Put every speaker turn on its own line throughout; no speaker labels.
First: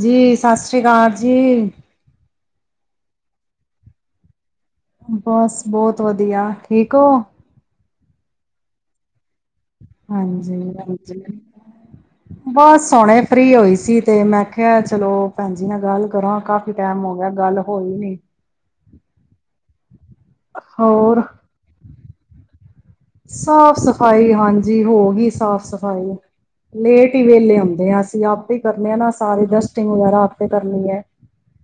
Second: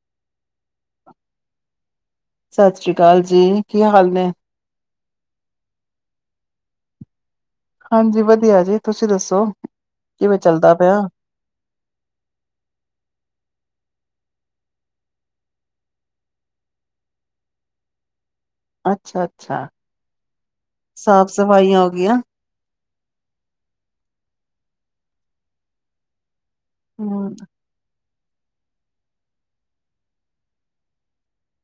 ਜੀ ਸਤਿ ਸ਼੍ਰੀ ਅਕਾਲ ਜੀ।
ਸਤਿ ਸ੍ਰੀ ਅਕਾਲ ਜੀ ਕੀ ਹਾਲ ਨੇ।
ਬਸ ਬਹੁਤ ਵਧੀਆ ਠੀਕ ਹੋ।
ਹਾਂਜੀ ਵਧੀਆ ਜੀ ਤੁਸੀਂ ਦੱਸੋ। ਕਿਵੇਂ ਚੱਲਦਾ ਪਿਆ
ਹਾਂਜੀ-ਹਾਂਜੀ, ਬਸ ਹੁਣੇ ਫਰੀ ਹੋਈ ਸੀ। ਤੇ ਮੈਂ ਕਿਹਾ ਚਲੋ ਭੈਣ ਜੀ ਨਾ ਗੱਲ ਕਰਾਂ ਕਾਫੀ ਟਾਈਮ ਹੋ ਗਿਆ ਗੱਲ ਹੋਈ ਨੀ।
ਅੱਛਾ-ਅੱਛਾ। ਸਾਫ਼-ਸਫ਼ਾਈਆਂ ਹੋ ਗਈਆਂ।
ਸਾਫ਼-ਸਫ਼ਾਈ ਹਾਂਜੀ ਹੋ ਗਈ ਸਾਫ਼-ਸਫ਼ਾਈ। ਲੇਟ ਹੀ
ਹਮ
ਵੇਲੇ ਆਉਂਦੇ ਆ ਅਸੀ। ਅਸੀਂ ਆਪੇ ਕਰਨੇ ਨਾ ਸਾਰੀ ਡਸਟਿੰਗ ਵਗੈਰਾ ਆਪੇ ਕਰਨੀ ਐ।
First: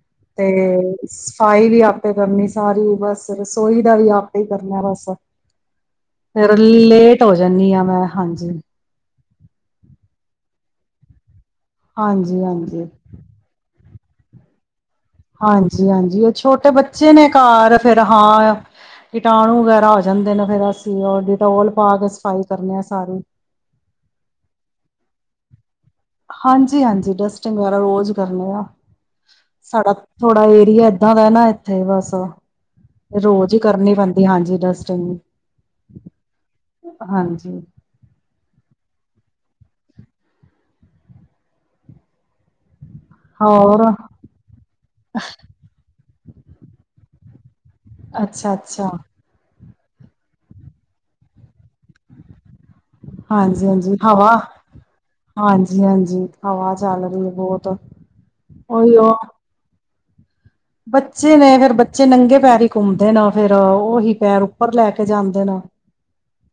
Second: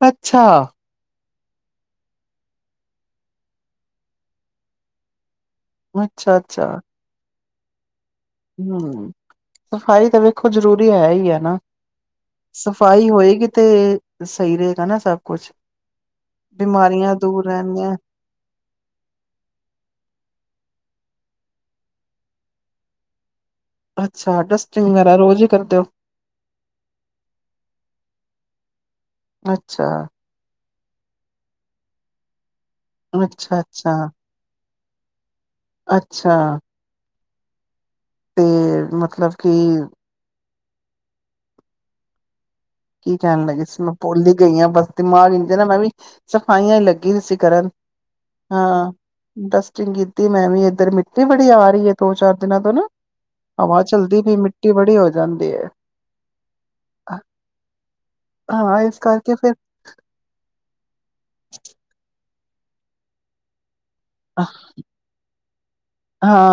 ਅੱਛਾ
ਤੇ ਸਫਾਈ ਵੀ ਆਪੇ ਕਰਨੀ ਸਾਰੀ ਬਸ ਰਸੋਈ ਦਾ ਵੀ ਆਪੇ ਕਰਨਾ ਬਸ। ਫ਼ੇਰ ਲੇਟ ਹੋ ਜਾਨੀ ਹਾਂ ਮੈਂ। ਹਾਂਜੀ
ਹੂੰ ਸਫ਼ਾਈ ਤਾਂ ਵੇਖੋ ਜ਼ਰੂਰੀ ਹੈ ਹੀ ਹੈ ਨਾ।
ਹਾਂਜੀ ਹਾਂਜੀ
ਸਫ਼ਾਈ ਹੋਏਗੀ ਤੇ ਸਹੀ ਰਏ
ਹਾਂਜੀ-ਹਾਂਜੀ ਉਹ ਛੋਟੇ ਬੱਚੇ
ਬਿਮਾਰੀਆਂ
ਨੇ
ਦੂਰ
ਘਰ
ਰਹਿੰਦੀਆਂ
ਫਿਰ ਹਾਂ ਕੀਟਾਣੂ ਵਗੈਰਾ ਹੋ ਜਾਂਦੇ ਨੇ ਫਿਰ ਅਸੀਂ ਉਹ ਡਿਟੋਲ ਪਾ ਕੇ ਸਫਾਈ ਕਰਨੇ ਆ ਸਾਰੀ।
ਅੱਛਾ ਡਸਟਿੰਗ ਵਗੈਰਾ ਰੋਜ਼ ਹੀ ਕਰਦੇ ਹੋ।
ਹਾਂਜੀ-ਹਾਂਜੀ ਡਸਟਿੰਗ ਵਗੈਰਾ ਰੋਜ਼ ਕਰਨੇ ਆ।
ਅੱਛਾ
ਸਾਡਾ ਥੋੜਾ ਏਰੀਆ ਏਦਾਂ ਦਾ ਨਾ ਇੱਥੇ ਬਸ। ਰੋਜ਼ ਹੀ
ਅੱਛਾ
ਕਰਨੀ
ਅੱਛਾ
ਪੈਂਦੀ ਹਾਂਜੀ ਡਸਟਿੰਗ।
ਅੱਛਾ
ਹਾਂਜੀ [unintelligible]
ਤੇ ਮਤਲਬ ਕਿ ਕੀ ਕਹਿਣ ਲੱਗੀ ਸੀ
ਹੋਰ
ਮੈਂ ਭੁੱਲ ਹੀ ਗਈ ਆ, ਬਸ ਦਿਮਾਗ [unintelligible] ਮੈਂ ਵੀ ਸਫਾਈਆਂ ਹੀ ਲੱਗ ਗੀ ਸੀ ਕਰਨ।
ਅੱਛਾ-ਅੱਛਾ।
ਚੰਗੀ ਦੀ ਮੈਂ ਵੀ ਇੱਧਰ ਮਿੱਟੀ ਬੜੀ ਆ ਰਹੀ ਹੈ ਦੋ-ਚਾਰ ਦਿਨਾਂ ਤੋਂ ਨਾ।
ਹਾਂਜੀ-ਹਾਂਜੀ
ਚਲਦੀ
ਹਵਾ,
ਪਈ ਮਿੱਟੀ ਬੜੀ ਹੋ ਜਾਂਦੀ ਹੈ
ਹਾਂਜੀ-ਹਾਂਜੀ ਹਵਾ ਚੱਲ ਰਹੀ ਏ ਬਹੁ ਬਹੁਤ
ਹਾਂ
ਉਹੀ
ਇਸ
ਉਹ
ਕਰਕੇ ਫਿਰ
ਬੱਚੇ ਨੇ ਅਗਰ ਬੱਚੇ ਨੰਗੇ ਪੈਰੀ ਘੁੰਮਦੇ ਨੇ ਫਿਰ ਉਹ ਉਹੀ ਪੈਰ ਉੱਪਰ ਲੈ ਕੇ ਜਾਂਦੇ ਨੇ।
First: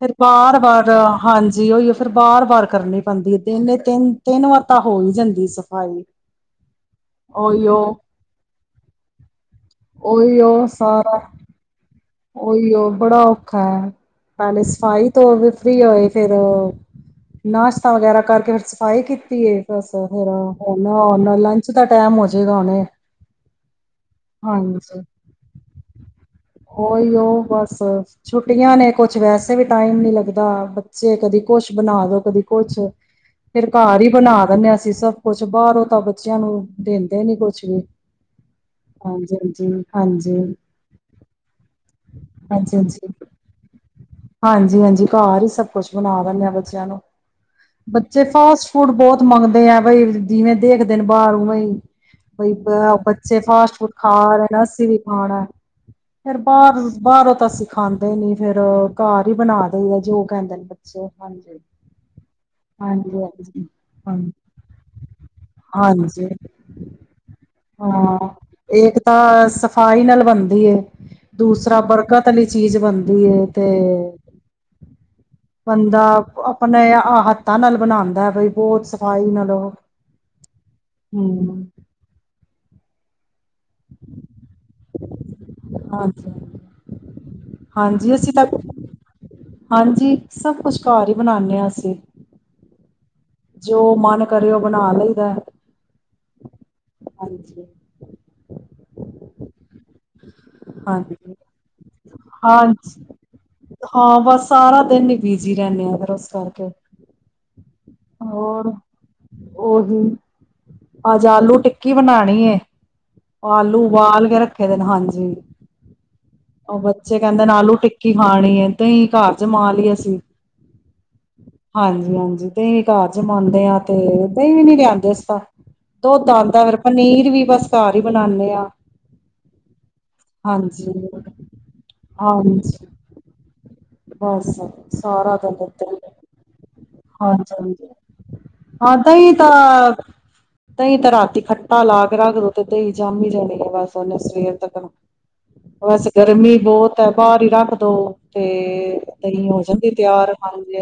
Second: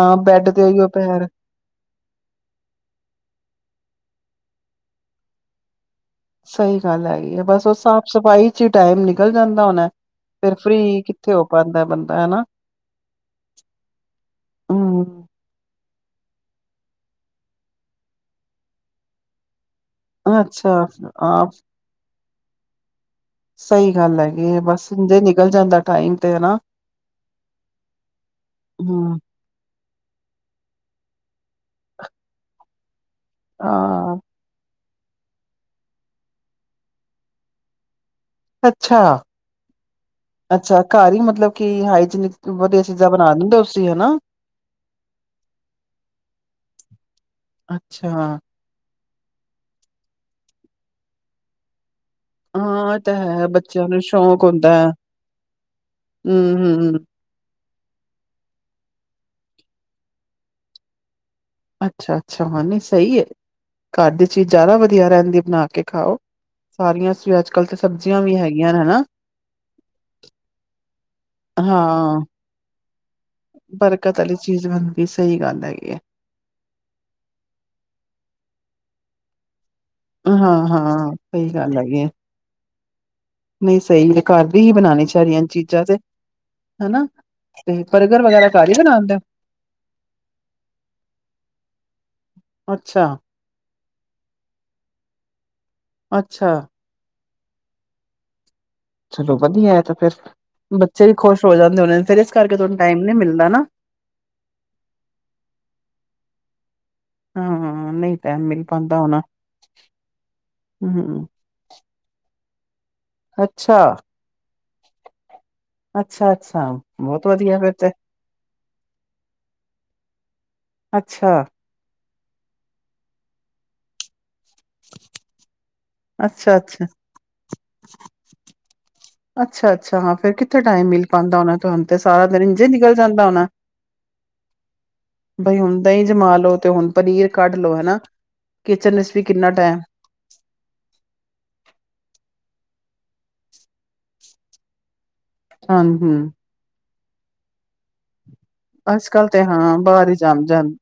ਫਿਰ
ਬੈਡ ਤੇ ਉਹੀਓ
ਵਾਰ-ਵਾਰ
ਪੈਰ
ਹਾਂਜੀ ਉਹੀ ਫਿਰ ਵਾਰ-ਵਾਰ ਕਰਨੀ ਪੈਂਦੀ। ਤਿਨ ਦੇ ਤਿੰਨ ਤਿੰਨ ਵਾਰ ਤਾਂ ਹੋ ਹੀ ਜਾਂਦੀ ਸਫ਼ਾਈ।
ਸਹੀ ਗੱਲ ਹੈਗੀ ਆ ਬਸ ਉਹ
ਉਹੀਓ
ਸਾਫ਼ ਸਫ਼ਾਈ ਚ ਟਾਈਮ ਨਿਕਲ ਜਾਂਦਾ ਹੋਣਾ ਫੇਿਰ ਫਰੀ ਕਿੱਥੇ ਹੋ ਪਾਉਂਦਾ ਬੰਦਾ ਹਨਾ
ਉਹੀ ਉਹ ਬੜਾ ਔਖਾ ਹੈ ਪੈਲੇ ਸਫਾਈ
ਹਮ
ਤੋਂ ਫਰੀ ਹੋਏ ਫਿਰ ਨਾਸ਼ਤਾ ਵਗੈਰਾ ਕਰਕੇ ਫਿਰ ਸਫਾਈ ਕੀਤੀ ਹੈ ਬੱਸ
ਅੱਛਾ
ਫਿਰ
ਹਾਂ
ਲੰਚ ਦਾ ਟਾਈਮ ਹੋ ਜਾ ਜ੍ਹਾਣੇ
ਸਹੀ ਗੱਲ ਹੈਗੀ ਬਸ ਜੇ ਨਿਕਲ ਜਾਂਦਾ ਟਾਈਮ ਤੇ ਹੈਾ
ਉਹੀ ਉਹ ਬਸ ਛੁੱਟੀਆਂ ਨੇ
ਹਮ
ਕੁਛ ਵੈਸੇ ਵੀ ਟਾਈਮ ਨੀ ਲੱਗਦਾ ਜੈ ਕਦੀ ਕੁਛ ਬਣਾ ਦੋ ਕਦੀ ਕੁਛ ਫਿਰ ਘਰ ਹੀ
ਹਾਂ
ਬਣਾ ਦਿੰਦੇ ਹ ਅਸੀ ਸਭ ਕੁਛ ਬਾਹਰੋਂ ਤਾਂ ਬੱਚਿਆਂ ਨੂੰ ਦਿੰਦੇ ਨੀ ਕੁਛ ਵੀ
ਅੱਛਾ
ਹਾਂਜੀ ਹਾਂਜੀ ਹਾਂਜੀ
ਅੱਛਾ ਘਰ ਹੀ ਮਤਲਬ ਕੀ ਹਾਈਜੀਨਿਕ
ਹਾਂਜੀ
ਵਧੀਆ
ਹਾਂਜੀ
ਚੀਜ਼ਾਂ ਬਣਾ ਦੇਂਦੇ ਹੋ ਤੁਸੀ ਹਨਾ
ਹਾਂਜੀ ਹਾਂਜੀ ਘਰ ਹੀ ਸਭ ਕੁਛ ਬਣਾ ਦਿੰਦੇ ਹ ਬੱਚਿਆਂ ਨੂੰ
ਅੱਛਾ
ਬੱਚੇ
ਹਾਂ
ਫਾਸਟ ਫੂਡ ਬਹੁਤ ਮੰਗਦੇ ਆ ਬਈ ਜਿਵੇਂ ਦੇਖਦੇ ਨੇ ਬਾਹਰ ਵੇਈ ਬਈ
ਇਹ ਤਾਂ
ਬੱਚੇ
ਹੈ
ਫਾਸਟ
ਬੱਚਿਆਂ
ਫੂਡ
ਨੂੰ
ਖਾ
ਸ਼ੌਕ
ਰਹੇ ਨਾ
ਹੁੰਦਾ
ਅੱਸੀ
ਹੈ
ਵੀ ਖਾਣਾ ਫਰ
ਹੂੰ
ਬਾਹਰ
ਹੂੰ।
ਬਾਹਰੋਂ ਤਾਂਸੀ ਖਾਂਦੇ ਨੀ ਫੇਰ ਕਾਰ ਹੀ ਬਣਾ ਦਈਦਾ ਜੋ ਕਹਿੰਦੇ ਨੇ ਬੱਚੇ ਹਜੀ ਹ
ਅੱਛਾ ਅੱਛਾ ਹਾਂ ਨਹੀਂ
ਹ
ਸਹੀ ਹੈ ਘਰ ਦੀ ਚੀਜ਼ ਜ਼ਿਆਦਾ ਵਧੀਆ ਰਹਿੰਦੀ ਬਣਾ ਕੇ ਖਾਓ।
ਹਾਂਜੀ
ਸਾਰੀਆਂ ਸ ਅੱਜ ਕੱਲ੍ਹ ਤੇ ਸਬਜ਼ੀਆਂ
ਹਾਂ
ਵੀ ਹੈਗੀਆਂ ਨੇ,
ਇੱਕ
ਹਨਾ
ਤਾਂ ਸਫ਼ਾਈ ਨਾਲ ਬਣਦੀ ਹੈ ਦੂਸਰਾ
ਹਾਂ
ਬਰਕਤ ਵਾਲੀ ਚੀਜ਼ ਬਣਦੀ ਦੀ ਇਹ ਤੇ
ਬਰਕਤ ਵਾਲੀ ਚੀਜ਼ ਬਣਦੀ ਸਹੀ ਗੱਲ ਹੈਗੀ ਹੈ।
ਬੰਦਾ ਆਪਣੇ ਆ ਹੱਥਾਂ ਨਾਲ ਬਣਾਉਂਦਾ ਬਈ ਬਹੁਤ ਹਾਈ ਨਾਲ ਲ
ਹਾਂ ਹਾਂ ਸਹੀ ਗੱਲ ਹੈਗੀ ਆ ਨਹੀਂ ਸਹੀ ਤੇ ਘਰ ਦੀ ਹੀ ਬਣਾਉਣੀ ਚਹੀਆਂ ਚੀਜ਼ਾਂ ਤੇ
ਹਾਂਜੀ
ਹਨਾ ਤੇ
ਹਾਂਜੀ
ਬਰਗਰ
ਅਸੀਂ ਤਾਂ
ਵਗੈਰਾ ਘਰ ਹੀ ਬਣਾਦੇ
ਹਾਂਜੀ ਸਭ ਕੁਛ ਘਰ ਹੀ ਬਣਾਨੇ ਆ ਅਸੀਂ
ਅੱਛਾ
ਜੋ ਮਨ ਕਰੇ ਉਹ ਬਣਾ ਲਈਦਾ
ਅੱਛਾ
ਹਾਂਜੀ
ਚਲੋ ਵਧੀਆ ਹੈ ਤਾਂ ਫੇਿਰ ਬੱਚੇ ਵੀ
ਹਾਂਜੀ
ਖੁਸ਼ ਹੋ ਜਾਂਦੇ ਹੋਣੇ ਫੇਰ ਇਸ ਕਰਕੇ ਤੁਹਾਨੂੰ ਟਾਈਮ
ਹਾਂਜੀ,
ਨੀ ਮਿਲਦਾ ਨਾ
ਹਾਂ ਬਸ ਸਾਰਾ ਦਿਨ ਹੀ ਬਿਜੀ ਰਹਿੰਦੇ ਆ ਫੇਰ ਉਸ ਕਰਕੇ
ਹਾਂ ਨਹੀਂ ਟਾਈਮ ਮਿਲ
ਹੋਰ
ਪਾਉਂਦਾ ਹੋਣਾ
ਉਓਹੀ
ਹਮ
ਅੱਜ ਆਲੂ ਟਿੱਕੀ ਬਣਾਣੀ ਏ
ਅੱਛਾ
ਆਲੂ ਉਬਾਲ ਕੇ ਰੱਖ ਰੱਖੇ ਦੇ ਨੇ, ਹਾਂਜੀ
ਅੱਛਾ ਅੱਛਾ
ਉਹ ਬੱਚੇ
ਬਹੁਤ
ਕਹਿੰਦੇ ਨੇ
ਵਧੀਆ ਫਿਰ
ਆਲੂ
ਤੇ
ਟਿੱਕੀ ਖਾਣੀ, ਦਹੀ ਘਰ ਜਮਾ ਲਈ ਅਸੀਂ।
ਅੱਛਾ
ਹਾਂਜੀ- ਹਾਂਜੀ ਦਹੀ ਘਰ ਜਮਾਂਦੇ ਆ ਤੇ ਦਹੀ ਵੀ ਨੀ ਲਿਆਂਦੇ, ਅਸੀ ਤਾ ਦੁੱਧ
ਅੱਛਾ
ਆਦਾ ਫਿਰ
ਅੱਛਾ
ਪਨੀਰ ਵੀ ਬਸ ਘਰ ਹੀ ਬਣਾਉਦੇ ਆ।
ਅੱਛਾ-ਅੱਛਾ ਹਾਂ ਫਿਰ ਕਿੱਥੇ ਟਾਈਮ
ਹਾਂਜੀ,
ਮਿਲ ਪਾਦਾ ਹੁਣਾ ਤੁਹਾਨੂੰ ਤੇ ਸਾਰਾ ਦਿਨ ਇੰਝੇ
ਹਾਂਜੀ
ਨਿਕਲ ਜਾਂਦਾ ਹੁਣਾ।
ਬਸ ਸਾਰਾ ਦਿਨ ਇਦਾ ਹੀ
ਜਮਾ ਲੋ ਤੇ ਹੁਣ ਪਨੀਰ
ਹਾਂਜੀ
ਕੱਢ ਲੋ
-ਹਾਂਜੀ,
ਹਨਾ ਕਿਚਨ
ਹਾਂ
ਵਿੱਚ ਵੀ
ਦਹੀਂ
ਕਿੰਨਾ ਟਾਈਮ
ਤਾਂ ਦਹੀਂ ਤਾਂ ਰਾਤੀ ਖੱਟਾ ਲਾ ਕੇ ਰੱਖ ਓ ਤੇ ਹੀ ਜੰਮ ਹੀ ਜਾਣੀ ਹੈ। ਬਸ ਉਹਨੇ ਸਵੇਰ ਤੱਕ ਨਾ।
ਹਾਂ
ਬਸ
ਹਮ
ਗਰਮੀ ਬਹੁਤ ਤੇ ਬਾਹਰ ਹੀ ਰੱਖ ਦੋ ਤੇ
ਅੱਜ ਕੱਲ ਤੇ
ਦਹੀਂ ਹੋ
ਹਾਂ
ਜਾਂਦੀ
ਬਾਹਰ ਹੀ
ਤਿਆਰ
ਜੰਮ ਜਾਣ
ਹਾਂਜੀ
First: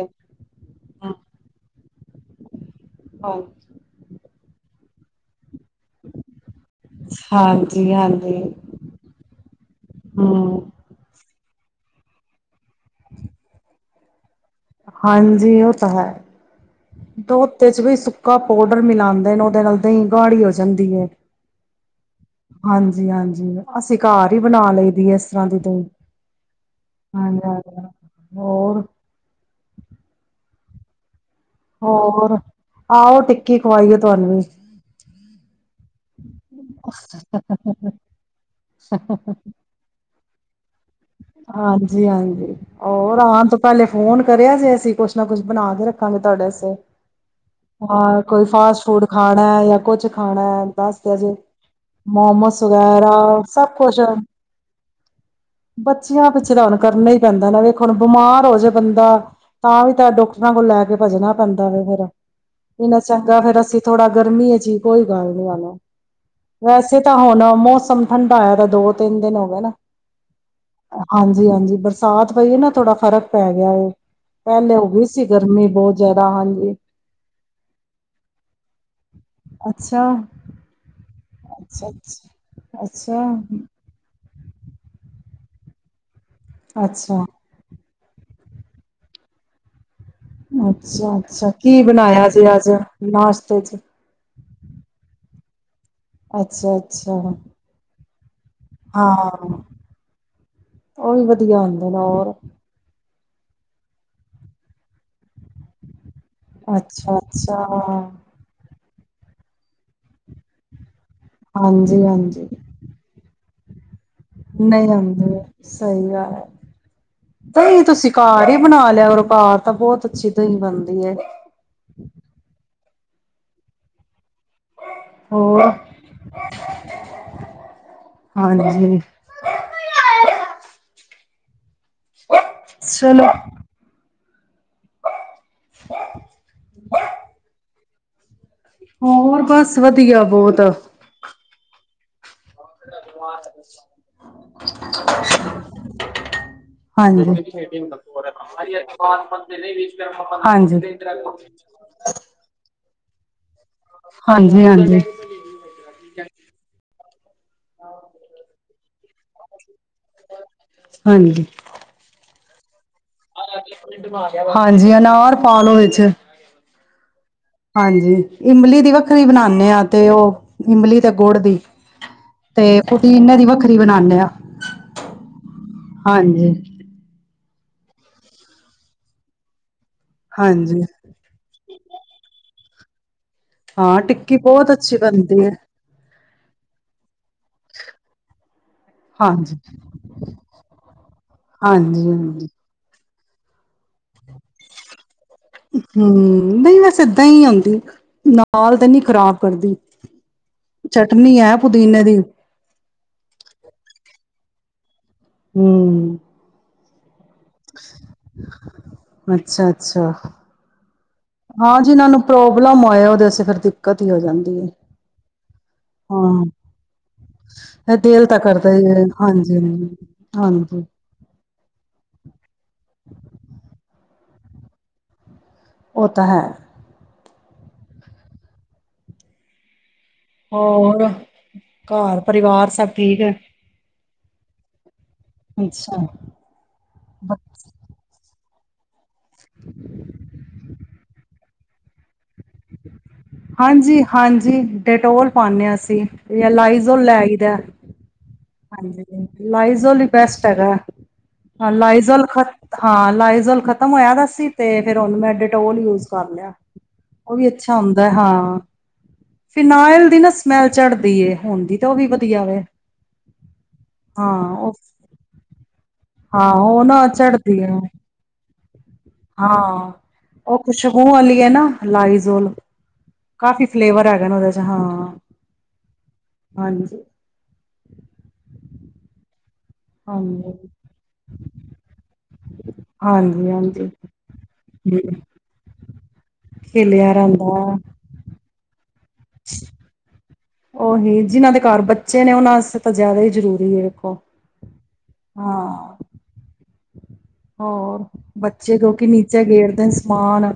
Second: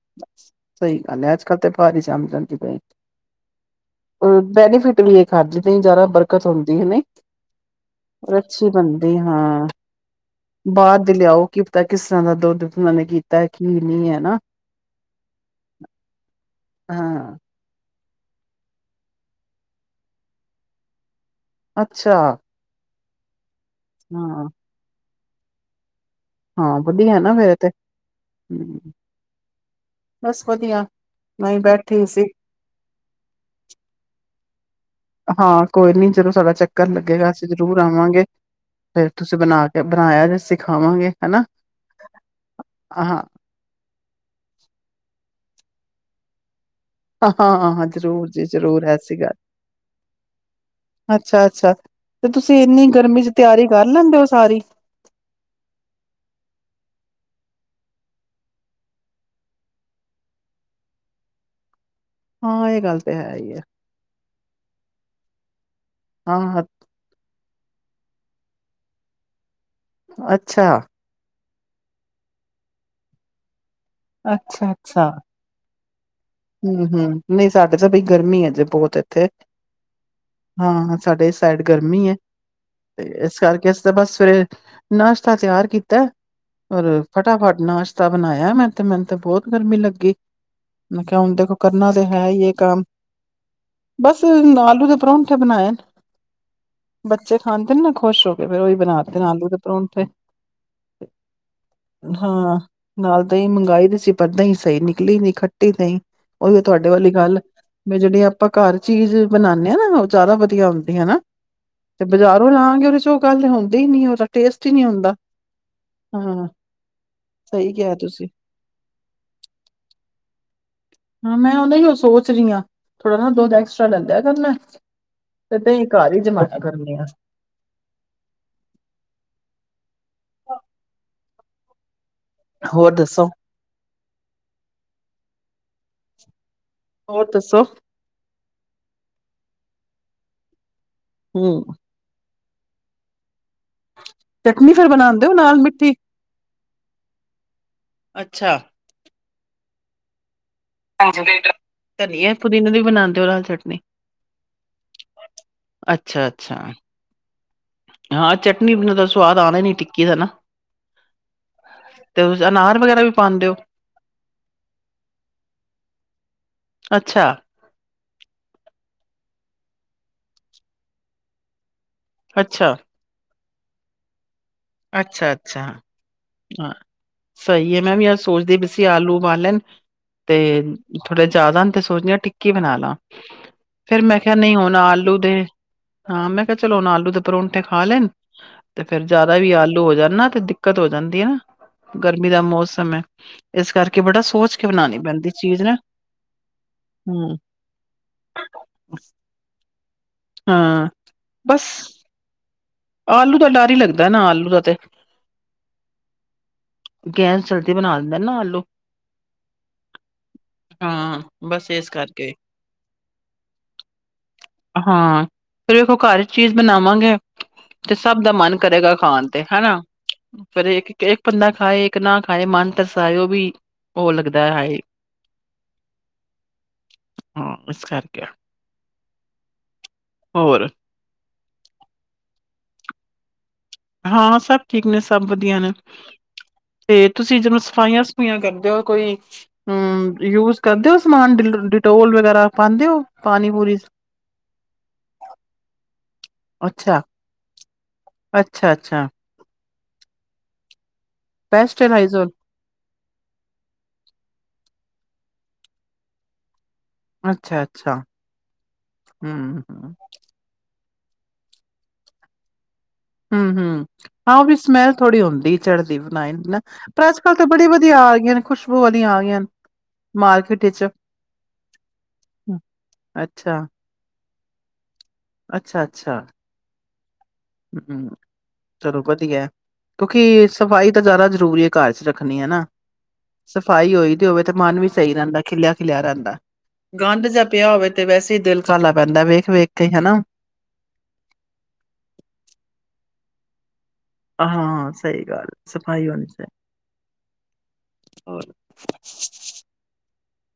ਸਹੀ
ਹਾਂ
ਗੱਲ ਹੈ, ਅੱਜ ਕੱਲ ਤੇ ਬਾਹਰ ਹੀ ਜੰਮ ਹਾਂਜੀ ਭੈਣਜੀ ਬੈਨੀਫਿਟ ਵੀ ਇਹ ਖਾਣ ਚ ਜ਼ਿਆਦਾ ਬਰਕਤ ਹੁੰਦੀ ਹੈਂ ਨਹੀਂ,
ਹਾਂਜੀ ਹਾਂਜੀ
ਅੱਛੀ ਬਣਦੀ ਹਾਂ।
ਹਮ
ਬਾਹਰ ਦੀ ਲਿਆਓ ਕੀ ਪਤਾ ਕਿਸ ਤਰ੍ਹਾਂ ਦਾ ਦੁੱਧ ਉਹਨਾਂ ਨੇ ਕੀਤਾ ਕਿ ਨੀ ਹੈ ਹਨਾ। ਹਾਂ
ਦੋ ਤੇਜ ਵੀ ਸੁੱਕਾ ਪਾਊਡਰ ਮਿਲਾਦੇ ਨੇ, ਉਹਦੇ ਨਾਲ ਦਹੀਂ ਗਾੜੀ ਹੋ ਜਾਂਦੀ ਏ।
ਅੱਛਾ
ਜੀ ਹਾਂਜੀ ਅਸੀਂ ਘਰ ਹੀ
ਹਾਂ
ਬਣਾ ਲਈ ਦੀ ਐ। ਚਾਂਦੀ ਤੋਂ
ਹਾਂ ਵਧੀਆ ਨਾ ਫੇਰ ਇਹ ਤੇ,
ਹੋਰ
ਹੁੰ ਬਸ ਵਧੀਆ ਮੈਂ ਵੀ ਬੈਠੀ ਸੀ
ਹੋਰ, ਆਹੋ ਟਿੱਕੀ ਖਵਾਈ ਆ ਤੁਹਾਨੂੰ ਵੀ
ਹਾਂ ਕੋਈ ਨੀ ਜਦੋਂ ਸਾਡਾ ਚੱਕਰ ਲੱਗੇਗਾ ਅਸੀਂ ਜਰੂਰ ਆਵਾਂਗੇ। ਫੇਰ ਤੁਸੀਂ ਬਣਾ ਕੇ ਬਣਾਇਆ ਜਿ ਸਿਕ ਖਾਵਾਂਗੇ
ਹਾਂਜੀ ਹਾਂਜੀ ਹੋਰ ਆਣ ਤੋਂ ਪਹਿਲੇ ਫੋਨ ਕਰਿਆ ਜੇ ਅਸੀਂ ਕੁਛ ਨਾ ਕੁਛ ਬਣਾ ਕੇ ਰੱਖਾਂਗੇ ਤੁਹਾਡੇ ਵਸਤੇ ਹਾਂ
ਜ਼ਰੂਰ
ਕੋਈ
ਜੀ
ਫਾਸਟ
ਜ਼ਰੂਰ
ਫੂਡ
ਐਸੀ ਗੱਲ
ਖਾਣਾ ਜਾਂ ਕੁਛ ਖਾਣਾ ਹੈ ਦੱਸਦੇ ਜੇ
ਅੱਛਾ ਅੱਛਾ ਤੇ ਤੁਸੀਂ
ਮੋਮੋਸ
ਇੰਨੀ
ਵਗੈਰਾ
ਗਰਮੀ ਚ ਤਿਆਰੀ
ਸਭ
ਕਰ
ਕੁਛ
ਲੈਂਦੇ ਹੋ ਸਾਰੀ
ਬੱਚੀਆਂ ਪਿੱਛਨ ਕਰਨਾ ਹੀ ਪੈਂਦਾ ਨਾ ਵੇਖ ਹੁਣ ਬਿਮਾਰ ਹੋ ਜਾੇ ਬੰਦਾ ਤਾਂ ਵੀ ਤਾਂ ਡਾਕਟਰਾਂ ਕੋਲ ਲੈ ਕੇ ਭੱਜਣਾ ਪੈਂਦਾ ਵ ਫਿਰ
ਹਾਂ ਇਹ ਗੱਲ
ਇਹਨਾ
ਤੇ ਹੈ
ਚੰਗਾ
ਹੀ
ਫੇਰ
ਹੈ
ਅਸੀਂ ਥੋੜਾ ਗਰਮੀ ਹੈ ਜੀ ਕੋਈ ਗੱਲ ਨੀ ਆਨਾ
ਹਾਂ
ਵੈਸੇ ਤਾਂ ਹੁਣ ਮੌਸਮ ਠੰਡਾ ਆਇਆ ਤਾਂ ਦੋ ਤਿੰਨ ਦਿਨ ਹੋ ਗ ਨਾ
ਅੱਛਾ ਅੱਛਾ
ਜੀ ਹਾਂਜੀ ਬਰਸਾਤ ਪਈ ਨਾ ਥੋੜਾ ਫਰਕ ਪੈ ਗਿਆ ਏਹ
ਅੱਛਾ
ਪਹਿਲੇ ਹੋ ਗਈ
ਅੱਛਾ
ਸੀ ਗਰਮੀ ਬਹੁਤ ਜ਼ਿਆਦਾ ਹਾਂਜੀ
ਹਮ ਹਮ ਨਹੀਂ ਸਾਡੇ ਤਾਂ ਬਈ ਗਰਮੀ ਹੈ ਜੇ ਬਹੁਤ ਇੱਥੇ
ਅੱਛਾ,
ਹਾਂ ਸਾਡੇ ਸਾਈਡ ਗਰਮੀ ਹੈ
ਅੱਛਾ-ਅੱਛਾ।
ਤੇ ਇਸ ਕਰਕੇ
ਅੱਛਾ-ਅੱਛਾ,
ਅਸੀ ਤਾਂ ਬਸ ਸਵੇਰੇ ਨਾਸ਼ਤਾ ਤਿਆਰ ਕੀਤਾ ਹੋਰ ਫਟਾਫਟ ਨਾਸ਼ ਰਾਇਤਾ ਬਣਾਇਆ ਮੈ ਤੇ ਮੈਨੂੰ ਤੇ ਬਹੁਤ ਗਰਮੀ ਲੱਗੀ ਮੈਂ
ਅੱਛਾ
ਕਿਹਾ ਹੁਣ
ਅੱਛਾ
ਦੇਖੋ
ਕੀ
ਕਰਨਾ ਤੇ ਹੈ
ਬਣਾਇਆ
ਈ
ਜੇ
ਏ
ਅੱਜ
ਕੰਮ
ਨਾਸ਼ਤੇ ਚ
ਬਸ ਆਲੂ ਦੇ ਪਰੋਂਂਠੇ ਬਣਾਏ
ਅੱਛਾ ਅੱਛਾ
ਬੱਚੇ ਖਾਂਦੇ ਨੇ ਨਾ ਖੁਸ਼ ਰਹੋ
ਹਾਂ ਉਹ ਵੀ ਵਧੀਆ ਹੁੰਦੇ ਨੇ ਹੋਰ
ਹਾਂ। ਨਾਲ ਦਹੀਂ ਮੰਗਾਈ ਤੇ ਸੀ ਪਰ ਦਹੀਂ ਸਹੀ ਨਿਕਲੀ ਨ ਖੱ ਟੀ ਲਈ ਉਹੀ ਤੁਹਾਡੇ ਵਾਲੀ ਗੱਲ
ਅੱਛਾ-ਅੱਛਾ
ਮੈਂ ਜਿਹੜੇ ਆਪਾਂ ਘਰ ਚੀਜ਼ ਬਣਾਉਂਦੇ ਹਾਂ ਨਾ ਉਹ ਜ਼ਿਆਦਾ ਵਧੀਆ ਹੁੰਦੀ ਹਨਾ ਤੇ
ਹਾਂਜੀ-ਹਾਂਜੀ
ਬਾਜ਼ਾਰੋਂ ਲਵਾਂਗੇ ਉਹਦੇ ਚ ਉਹ ਗੱਲ ਹੁਣ ਹੀ ਨਹੀਂੀ ਉਹ ਦਾ
ਨਹੀਂ ਆਉਂਦੇ ਸਹੀ ਗੱਲ ਹੈ
ਸਹੀ
ਤਾਂਈ
ਕਿਹਾ
ਤੁਸੀਂ ਕਾਰ ਹੀ ਬਣਾ ਲਿਆ ਉਰੋ ਘਾਰ ਤਾਂ ਬਹੁਤ ਅੱਛੀ ਦਹੀਂ ਬੰਦ
ਹਾਂ ਮੈਂ ਉਹਦਾ ਹੀ ਉਹ ਸੋਚ ਰਹੀ ਹਾਂ ਥੋੜਾ ਨਾ ਦੁਦ ਐਸਟਰਾ ਲੈਂਦਾ ਆ ਕਰਨਾ ਹੈ ਤੇ ਤਾਂ
ਹੋਰ
ਦਹੀਂ ਘਰ ਹੀ ਜਮਾਨਾ ਕਰਨੇ ਆ
ਹਾਂਜੀ
ਹੋਰ
ਚਲੋ
ਦੱਸੋ
ਆਾਂ
ਹੋਰ, ਦੱਸੋ
ਹੋਰ, ਬਸ ਵਧੀਆ ਬਹੁਤ
ਹਮ ਚਟਨੀ ਫੇਰ, ਬਣਾਦੇ ਹੋ ਨਾਲ ਮਿੱਠੀ।
ਹਾਂਜੀ [unintelligible] [unintelligible]
ਹਾਂਜੀ, ਧਨੀਆ ਪੁਦੀਨਾ ਦੀ ਵੀ ਬਣਾਦੇ ਡੋਲਾ ਛੱਡ
ਹਾਂਜੀ ਹਾਂਜੀ।
ਅੱਛਾ ਅੱਛਾ ਹਾਂ, ਚਟ ਨੀ ਬਨ ਦਸ ਸਵਾਦ ਆਣਾ ਨੀ, ਟਿੱਕੀ ਦਾ ਨਾ
ਹਾਂਜੀ।
ਤੇ ਅਨਾਰ ਵਗੈਰਾ ਵੀ ਪਾਉਂਦੇ ਹੋ
ਹਾਂਜੀ, ਅਨਾਰ ਪਾ ਲੋੋ ਵਿੱਚ
ਅੱਛਾ
ਹਾਂਜੀ, ਇਮਲੀ ਦੀ ਵੱਖਰੀ ਬਣਾਣੇ ਆ, ਤੇ ਉਹ ਇਮਲੀ ਤੇ ਗੁੜ ਦੀ
ਅੱਛਾ।
ਤੇ ਪੁਦੀਨੇ ਵਖਰੀ ਬਣਾਣੇ ਆ
ਅੱਛਾ ਅੱਛਾ,
ਹਾਂਜੀ
ਹਾਂ ਸਹੀ ਆ, ਮੈਂ ਵੀ ਅੱਜ ਸੋਚਦੀ ਪਾਈ, ਆਲੂ ਉਬਾਲੇ ਲੈਣ ਤੇ,
ਹਾਂਜੀ
ਥੋੜੇ ਜ਼ਿਆਦਾ ਆ ਤੇ ਸੋਚਦੇ ਆ, ਟਿੱਕੀ ਕੀ ਬਣਾ ਲਾ
ਹਾਂ,
ਫੇਰ ਮੈਂ ਕਿਹਾ
ਟਿੱਕੀ
ਨਹੀਂ
ਬਹੁਤ
ਹੁਣ
ਅੱਛੀ
ਆਲੂ ਦੇ
ਬਣਦੀ ਐ।
ਹਾਂ ਮੈਂ ਕਿਹਾ ਚਲੋ, ਹੁਣ ਆਲੂ ਦੇ ਪਰੋਂਠੇ ਖਾ ਲੈਣ ਤੇ ਫੇਰ ਉਹਦਾ ਵੀ
ਹਾਂਜੀ
ਆਲੂ ਹੋ ਜਾਣ ਤੇ, ਦਿੱਕਤ ਹੋ ਜਾਂਦੀ ਆ, ਨਾ
ਹਾਂਜੀ
ਗਰਮੀ ਦਾ
ਹਾਂਜੀ
ਮੌਸਮ ਆ। ਇਸ ਕਰਕੇ, ਬੜਾ ਸੋਚ ਕੇ ਬਣਾਣੀ ਪੈਂਦੀ ਚੀਜ਼ ਨਾ
ਹੂੰ ਨਹੀਂ ਵੈਸ
ਹਮ
ਦਹੀ ਹੁੰਦੀ ਨਾਲ ਤਾਂ ਨਹੀਂ ਖ਼ਰਾਬ ਕਰਦੀ।
ਹਾਂ
ਚਟਨੀ ਆ,
ਬਸ
ਪੁਦੀਨੇ ਦੀ
ਆਲੂ ਦਾ ਡਰ ਹੀ ਲੱਗਦਾ, ਨਾ ਆਲੂ ਦਾ ਤੇ
ਹੂੰ
ਗੈਸ ਜਲਦੀ ਬਣਾ ਦਿੰਦਾ ਨਾ ਆਲੂ
ਅੱਛਾ ਅੱਛਾ,
ਹਾਂ ਬਸ
ਹਾਂ
ਇਸ
ਜਿਨਾਂ ਨੂੰ
ਕਰਕੇ
ਪ੍ਰੋਬਲਮ ਹੋਇਆ, ਉਹਦੇ ਵਾਸਤੇ ਫਿਰ ਦਿੱਕਤ ਹੀ ਹੋ ਜਾਂਦੀ ਆ,
ਹਾਂ ਫੇਰ ਵੇਖੋ ਘਰ
ਹਾਂ
ਚੀਜ਼ ਬਣਾਵਾਂਗੇ ਤੇ
ਇਹ
ਸਭ
ਦਿਲ
ਦਾ
ਤਾਂ
ਮਨ
ਕਰਦਾ ਹੀ
ਕਰੇਗਾ
ਹੈ
ਖਾਣ ਤੇ,
ਹਾਂਜੀ
ਹਨਾ ਫੇਰ
ਹਾਂਜੀ
ਇੱਕ ਇੱਕਲਾ ਖਾਏ ਇੱਕ ਨਾ ਖਾਏ ਮਨ ਤਰਸਾਇਓ ਵੀ ਉਹ ਲੱਗਦਾ ਏ ਹਾਏ
ਉਹ ਤਾ ਹੈ।
ਹਾਂ ਇਸ ਕਰਕੇ।
ਹੋਰ ਘਰ ਪਰਿਵਾਰ ਸਭ ਠੀਕ ਐ।
ਹਾਂ ਸਭ ਠੀਕ ਨੇ ਸਭ ਵਧੀਆ ਨੇ,
ਅੱਛਾ
ਤੇ ਤੁਸੀਂ ਜਦੋਂ ਸਫਾਈਆਂ-ਸਫੂਈਆਂ ਕਰ ਤੇ ਉਹ ਕੋਈ ਹੂੰ ਯੂਜ ਕਰਦੇ ਹੋ ਸਮਾਨ ਡੀਲ ਡਿਟੋਲ ਵਗੈਰਾ ਪਾਉਂਦੇ ਹੋ ਪਾਣੀ ਪੂਰੀ
ਹਾਂਜੀ-ਹਾਂਜੀ ਡੈਟੋਲ ਪਾਨੇ ਆ ਅਸੀਂ ਜਾਂ
ਅੱਛਾ
ਲਾਈਜ਼ੋਲ ਲੈਈ ਆਈ ਦਾ।
ਅੱਛਾ ਅੱਛਾ
ਹਾਂਜੀ-ਹਾਂਜੀ ਲਾਈ ਜ਼ੋਲ ਈ ਬੈਸਟ ਹੈਗਾ। ਹਾਂ ਲਾਇਜ਼ਲ
ਪੈਸਟਲਾਈਜ਼ਲ
ਖਤ ਹਾਂ ਲਾਇਜ਼ਲ ਖ਼ਤਮ ਹੋਇਆ ਦਾ ਸੀ ਤੇ ਫਿਰ ਹੁਣ ਮੈਂ ਡਿਟੋਲ ਯੂਜ ਕਰ ਲਿਆ। ਉਹ ਵੀ ਅੱਛਾ ਹੁੰਦਾ ਹਾਂ,
ਹਮ ਹਮ
ਫਿਨਾਇਲ ਦੀ ਨਾ ਸਮੈਲ ਚੜਦੀ ਏ ਹੁੰਦੀ ਤੇ ਉਹ ਵੀ ਵਧੀਆ ਵੇ।
ਹੂੰ-ਹੂੰ ਹਾਂ ਉਹ ਵੀ ਸਮੈਲ ਥੋੜ੍ਹੀ ਹੁੰਦੀ। ਚੜ੍ਹਦੀ ਫਿਨਾਇਲ
ਹਾਂ
ਨਾ,
ਉਹ
ਪਰ ਅੱਜ-ਕੱਲ੍ਹ ਤਾਂ
ਚੜ੍ਹਦੀ
ਬੜੀ
ਹੈ
ਵਧੀਆ ਆ ਗਈਆਂ ਨੇ। ਖੁਸ਼ਬੂ ਵਾਲੀਆਂ ਆ ਗਈਆਂ
ਹਾਂ ਉਹ
ਮਾਰਕੀਟ ਵਿੱਚ
ਖੁਸ਼ਬੂ ਵਾਲੀ ਹੈ ਨਾ ਲਾਈਜ਼ੋਲ, ਕਾਫ਼ੀ ਫਲੇਵਰ ਹੈਗਾ ਨਾ ਉਹਦੇ ਚ। ਹਾਂ
ਅੱਛਾ-ਅੱਛਾ
ਹਾਂਜੀ
ਹੂੰ ਚਲੋ ਵਧੀਆ ਕਿਉਂਕਿ
ਹਾਂਜੀ
ਸਫਾਈ ਤਾਂ ਜ਼ਿਆਦਾ ਜ਼ਰੂਰੀ ਹੈ ਘਰ ਚ ਰੱਖਣੀ ਹੈ ਨਾ,
ਹਾਂਜੀ ਹਾਂਜੀ
ਸਫਾਈ ਹੋਈ ਦੀ ਹੋਵੇ ਤੇ ਮਨ ਵੀ ਸਹੀ ਰਹਿੰਦਾ ਖਿਲਿਆ-ਖਿਲਿਆ ਰਹਿੰਦਾ।
ਖਿਲਿਆ
ਗੰਦ ਜਾਂ ਪਿਆ
ਰਹਿੰਦਾ
ਹੋਵੇ ਤੇ ਵੈਸੇ ਹੀ ਦਿਲ [unintelligible] ਵੇਖ ਕੇ ਹਨਾ
ਉਹੀ ਜਿਹਨਾਂ ਦੇ ਘਰ ਬੱਚੇ ਬੱਚੇ ਨੇ ਉਹਨਾਂ ਆਸਤੇ ਤਾਂ ਜ਼ਿਆਦਾ ਈ ਜ਼ਰੂਰੀ ਏ। ਹਾਂ,
ਹਾਂ ਸਹੀ ਗੱਲ ਸਫ਼ਾਈ ਹੋਣੀ ਚਾਹੀਦੀ
ਹੋਰ
ਹੋਰ
ਬੱਚੇ ਕਿਉਕਿ ਨੀਚੇ ਗੇੜਦੇ ਨੇ ਸਮਾਨ